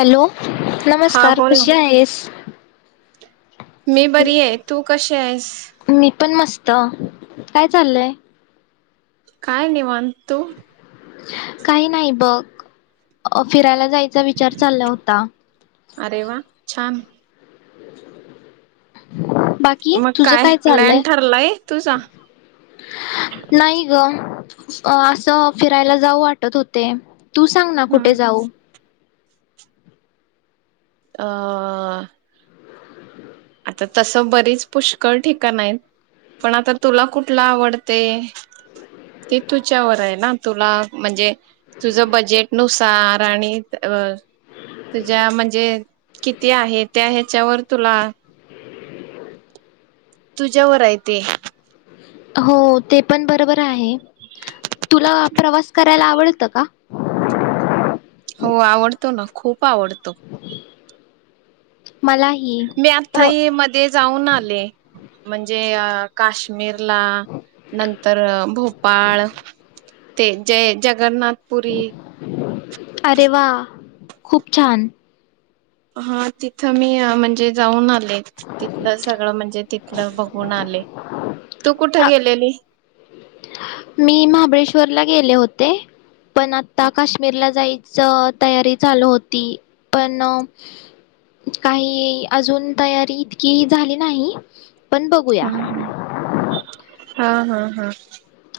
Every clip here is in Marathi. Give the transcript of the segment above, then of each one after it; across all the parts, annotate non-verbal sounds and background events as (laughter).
हॅलो हा नमस्कार बोल ना कशी आहेस? मी बरी आहे तू कशी आहेस? त काय चाललंय? काय निवां तू? काही नाही बघ अ फिरायला जायचा विचार चालला होता. अरे वा छान (inaudible) बाकी मग तुझ काय प्लॅन चाललंय? ठरलाय तुझा नाही ग. अ असं फिरायला जाऊ वाटत होते. तू सांग ना हा कुठे जाऊ? अं आता तसं बरीच पुष्कळ ठिकाणं आहेत पण आता तुला कुठला आवडते ते तुच्यावर आहे ना, तुला म्हणजे तुझं बजेटनुसार आणि अ तुझ्या म्हणजे किती आहे, त्या ह्याच्यावर तुला तुज्यावर हाय ते. हो हो ते पण बरोबर आहे. तुला प्रवास करायला आवडत का? हो आवडतो ना खूप आवडतो. मलाही मी प्र आथाई मध्ये जाऊन आले. म्हणजे अं काश्मीर ला नंतर भोपाळ ते जय जगन्नाथ अरे वा! खूप छान. हा तिथं मी म्हणजे जाऊन आलो तिथलं सगळं म्हणजे तिथलं बघून आले. तू कुठ अ, गेलेली? मी महाबळेश्वरला गेले होते. पण आता काश्मीरला जायचं तयारी चालू होती. पण काही अजून तयारी इतकी झाली नाही. पण बघूया हम हम हा हा. हा.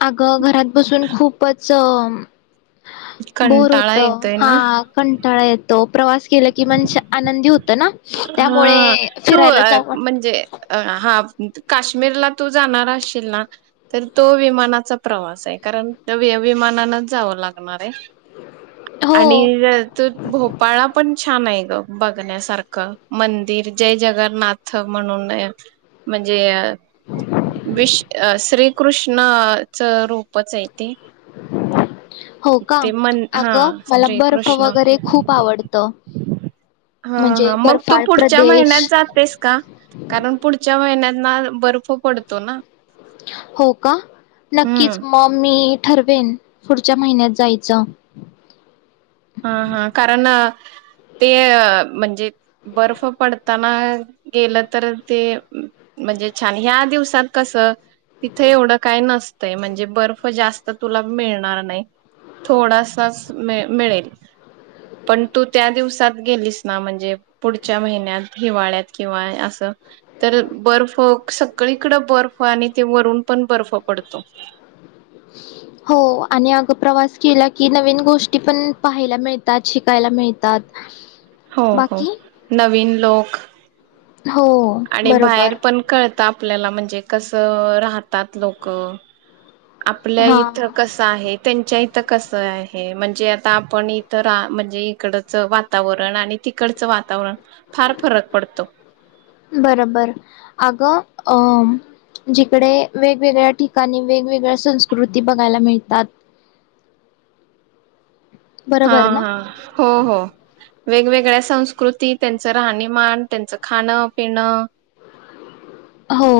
अग घरात बसून खूपच बोर कंटाळा होत येतोय हा ना कंटाळा येतो. प्रवास केला की मन शां आनंदी होतं ना त्यामुळे हा तू फिरायला जाऊ वाटत म्हणजे अ हा काश्मीरला तू जाणार असशील ना तर तो विमानाचा प्रवास आहे. कारण विमानानच जावं लागणार आहे. हो आणि तू भोपाळला पण छान आहे ग. बघण्यासारखं मंदिर जय जगन्नाथ म्हणून हाय म्हजे अ विश् श्रीकृष्ण ना च रूपच हाय. हो का ते मन हा अग मला बर्फ श्रीकृष्ण वगैरे खूप आवडत हा म्हणजे हा मग तू बर्फाळ पुढच्या महिन्यात प्रदेश जातेस का? कारण पुढच्या महिन्याना बर्फ पडतो ना हो का नक्कीच हम्म म मी ठरवेन पुढच्या महिन्यात जायचं हा हा कारण ते म्हणजे बर्फ पडताना गेलं, तर ते म्हणजे छान ह्या दिवसात कसं तिथे एवढं काय नसतंय, म्हणजे बर्फ जास्त तुला मिळणार नाही थोडासाच मिळेल. पण तू त्या दिवसात गेलीस ना, म्हणजे पुढच्या महिन्यात हिवाळ्यात किंवा असं तर बर्फ सगळीकड बर्फ आणि ते वरून पण बर्फ पडतो. हो आणि अग प्रवास केला की नवीन गोष्टी पण पाहायला मिळतात, शिकायला मिळतात. हो हो बाकी नवीन लोक हो आणि बरोबर बाहेर पण कळत आपल्याला म्हणजे ते कस राहतात लोक आपल्या हा इथं कस आहे त्यांच्या इ कस आहे म्हणजे आता आपण इतर म्हणजे इकडच वातावरण आणि तिकडचं वातावरण फार फरक पडतो. बरोबर अगं अ जिकडे वेगवेगळ्या ठिकाणी वेगवेगळ्या संस्कृती बघायला मिळतात. हा बरोबर ना? हा हो हो वेगवेग वेगळ्या संस्कृती त्यांचं राहणीमान त्यांचं खाणं पिणं हो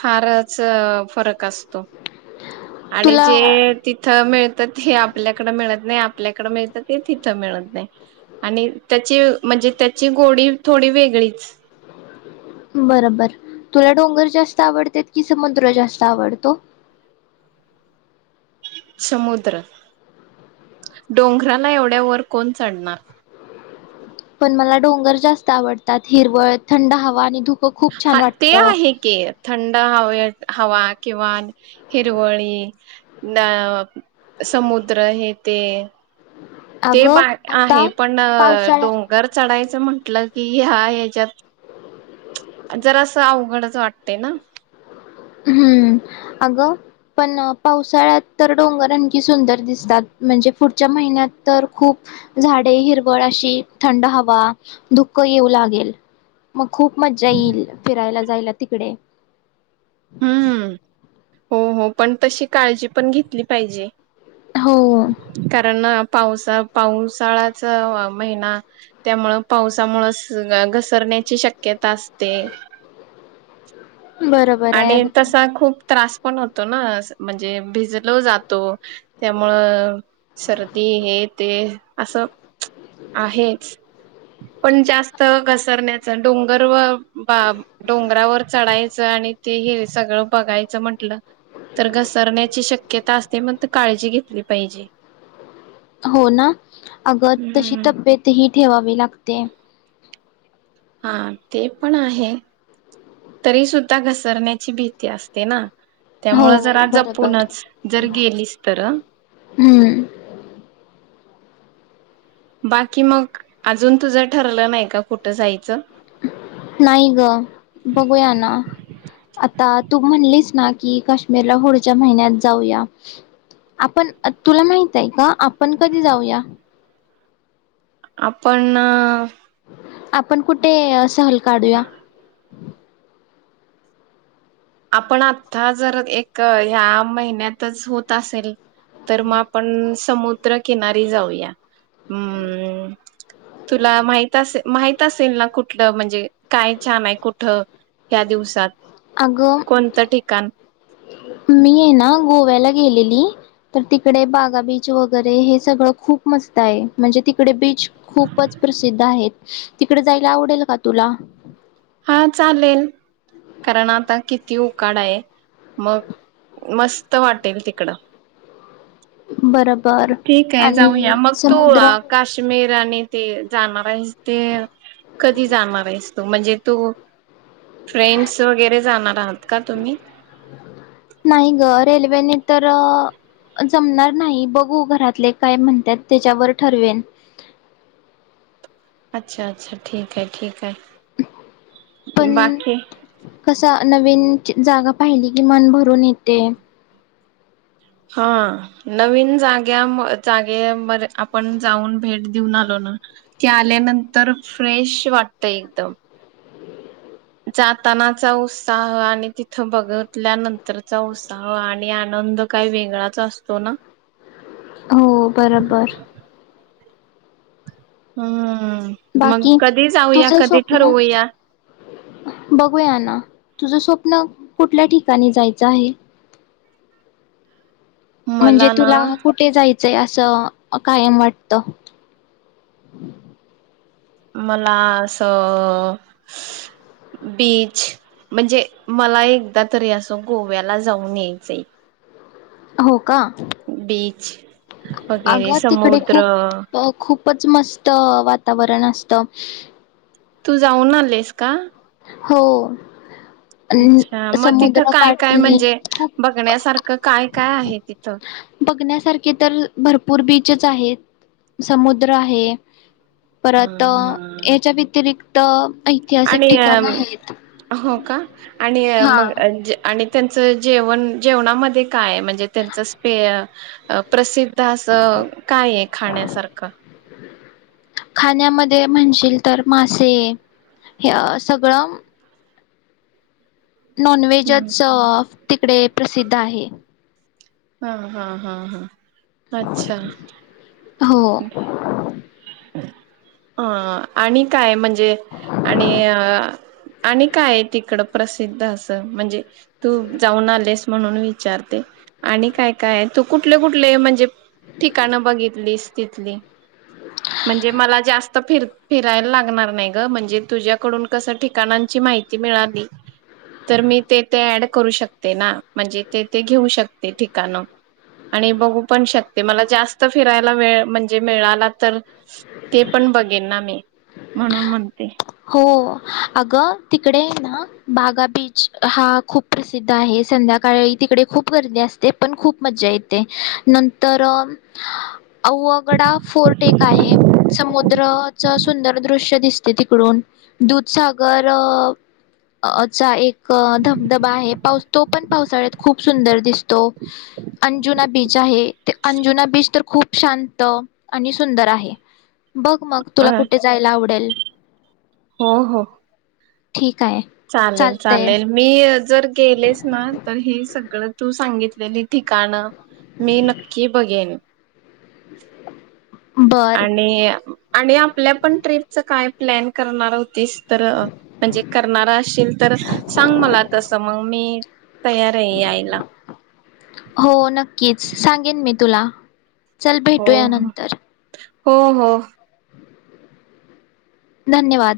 फारच फरक असतो. आणि तुला जे तिथ मिळत हे आपल्याकड मिळत नाही. आपल्याकडे मिळतं ते तिथं मिळत नाही, आणि त्याची मजे म्हणजे त्याची गोडी थोडी वेगळीच. बरोबर, तुला डोंगर जास्त आवडतं कि समुद्र जास्त आवडतो? समुद्र. डोंघराला एवढ्या वर कोण चढणार. पण मला डोंगर जास्त आवडतात हिरवळ, थंड हवा, आणि धूप. हां, ते आहे के थंड अं हावळियट हवा किंवा हिरवळी लं समुद्र हे ते. ते अगं बा आता आहे पण पावसाळ्या डोंगर चढायचं म्हण ट्लं कि हा हेच्यात- जरासं अवघडच वाटते ना. हम्म अगं, पण पावसाळ्यात तर डोंगर आणखी सुंदर दिसतात. म्हणजे पुढच्या महिन्यात तर खूप झाडे, हिरवळ, अशी थंड हवा, धुकं येऊ लागेल. मग खूप मजा येईल फिरायला. जायला तिकडे. हम्म, हो-हो पण तशी काळजी पण घेतली पाहिजे. हो कारणआप पाऊसा, पाऊसाळ्याचा महिना त्यामुळ पावसामुळंस् अ घस् करण्याची शक्यता असते. बरोब आणि तसा खूप त्रास पण होतो ना म्हणजे भिजलं जातो त्यामुळं सर्दी हे ते असं आहेच पण जास्त घसरण्याचं डोंगर व बा डोंगरावर चढायचं आणि ते हे सगळं बघायचं म्हंटलं तर घसरण्याची शक्यता असते म्हन्तं काळजी घेतली पाहिजे. हो ना, अगं तशी हम्म. तब्येत ही ठेवा वेलागते हां ते पण आहे, तरी सुुद्धा घसरण्याची भीती असते ना. त्यामुअ हो जरा बरोबर जपूनच, जर गेलीस तर आं. हम्म बाकी मग अजून तुझं ठरलं नाही का कुठं जायचं? नाही गं, बघूया ना आता तू म्हणलीस ना, की काश्मीरला पुढच्या महिन्यात जाऊया. आपण, अ तुला माहित आहे का? आपण पण जाऊया. आपणं आपण कुठे, असं हरी- काढूया. आपण आत्था जर एक ह्या महिन्यातच होत असेल तर म आपण स् समुद्र किनारी जाऊया. हम्-तुला माहित असे माहित असेल ना कुठलं म्हणजे, काय छान आहे कुठ ह्या दिवसात? अगं, कोणतं ठिकाण मी आय ना गोव्याला गेलेली. तर तिकडे बागा बीच वगैरे हे सगळं खूप मस्त आहे. म्हणजे तिकडे बीच- खूपच प्रसिद्ध आहेत. तिकडे जायला आवडेल का तुला? हा चालेल. कारण आता किती उकाडा आहे. मग मस्त वाटेल तिकड. बरोबर ठीक आहे, जाऊया. आणि मग तू समुद्र काश्मीर आणि- ते जाणार आहेस ते कधी जाणार आहेस तु? म्हणजे तू - फ्रेंड्स वगैरे जाणार आहात का तुम्ही? नाही ग रेल्वेने तर -जमणार नाही.. बघू घरातले काय म्हणतात त्याच्यावर ठरवेन अच्छा अच्छा ठीक आहे. ठीक आहे. पण बाकी? नवीन जागा पाहिली की मन भरून येते. हा- नवीन जाग्या जागे मधे आपण जाऊन भेट देऊन आलो ना की, आल्यानंतर फ्रेश वाटत एकदम. जातानाचा उत्साह आणि तिथं बघितल्यानंतरचा उत्साह आणि आनंद काही वेगळाच असतो ना? हो बरोबर. हा. बाकी? तुझ स्वप्न- ठरवूया बघूया ना. तुझ स्वप्न, कुठल्या ठिकाणी जायचं आहे? म्हणजे मला ना तुला, कुठे जाय- ते असं कायम वाटत. मला असं- बीच म्हणजे, मला एकदा तरी असं गोव्याला जाऊन यायचंय. हो. का बीच वगैरे अगं, तिकडे समुद्र खूप खूपच मस्त वातावरण - स्त तू जाऊन आलीस का? हो. अच्छा अ- मग तिथं समुद्र काय काय काठी, म्हणजे खूप बघण्यासारखं काय काय आहे तिथं बघण्यासारखे तर भरपूर बीचेस आहे. समुद्र आहे- परत हम्म, हम्म. याच्या व्यतिरि- तर ऐतिहासिक आणि ठिकाण आहेत हो का आणि हा मग त्यांचं जेवण जेवणामध्ये काय म्हणजे त्यांचं स्पे अ प्रसिद्ध असं काय आहे खाण्यासारखं खाण्यामध्ये म्हणशील तर मासे हे सगळं नॉन हम्म. व्हेजच तिकडे प्रसिध्द आहे हां हां हां हां अच्छा हो (unintelligible) अं आणि काय म्हणजे आणि अ आणि काय तिकड प्रसिद्ध असं म्हणजे तू जाऊन आलेस म्हणून विचारते. आणि काय- काय तू कुठले कुठले म्हणजे ठिकाणं बघितली तिथली म्हणजे मला जास्त फिर फिरायला लागणार नाही ग म्हणजे, तुझ्याकडून कसं ठिकाणांची माहिती मिळाली तर मी ते ते ऍड करू शकते ना म्हणजे ते ते घेऊ शकते. ते ठिकाण आणि बघू पण शकते मला जास्त फिरायला वेळ म्हणजे मिळाला तर ते पण बघेन ना मी म्हणून म्हणते. हो अगं तिकडे ना बागा बीच हा खूप प्रसिद्ध आहे. संध्याकाळी तिकडे खूप गर्दी असते पण खूप मज्जा येते नंतर अववगडा फोर्ट एक आहे समुद्रच सुंदर दृश्य दिसते ती! तिकडून दुधसागरचा एक धबधबा आहे तो पण पावसाळ्यात खूप सुंदर दिसतो अंजुना बीच आहे ते अंजुना बीच तर खूप शांत आणि सुंदर आहे. बघ मग अ तुला कुठे जायला आवडेल. हो हो ठीक आहे. चालेल चालतय चालेल मी जर गेलेस ना तर हे सगळं! तू सांगितलेली ठिकाणं मी नक्की बघेन. (inaudible) बर. आणि आणि आप आपल्या पण ट्रीपचं काय प्लॅन करणार होत. तर म्हणजे करणार असशल तर सांग मला तस मग मी तयार आहे यायला हो नक्कीच सांगेन मी तुला. चल हो भेटू या नंतर. हो हो धन्यवाद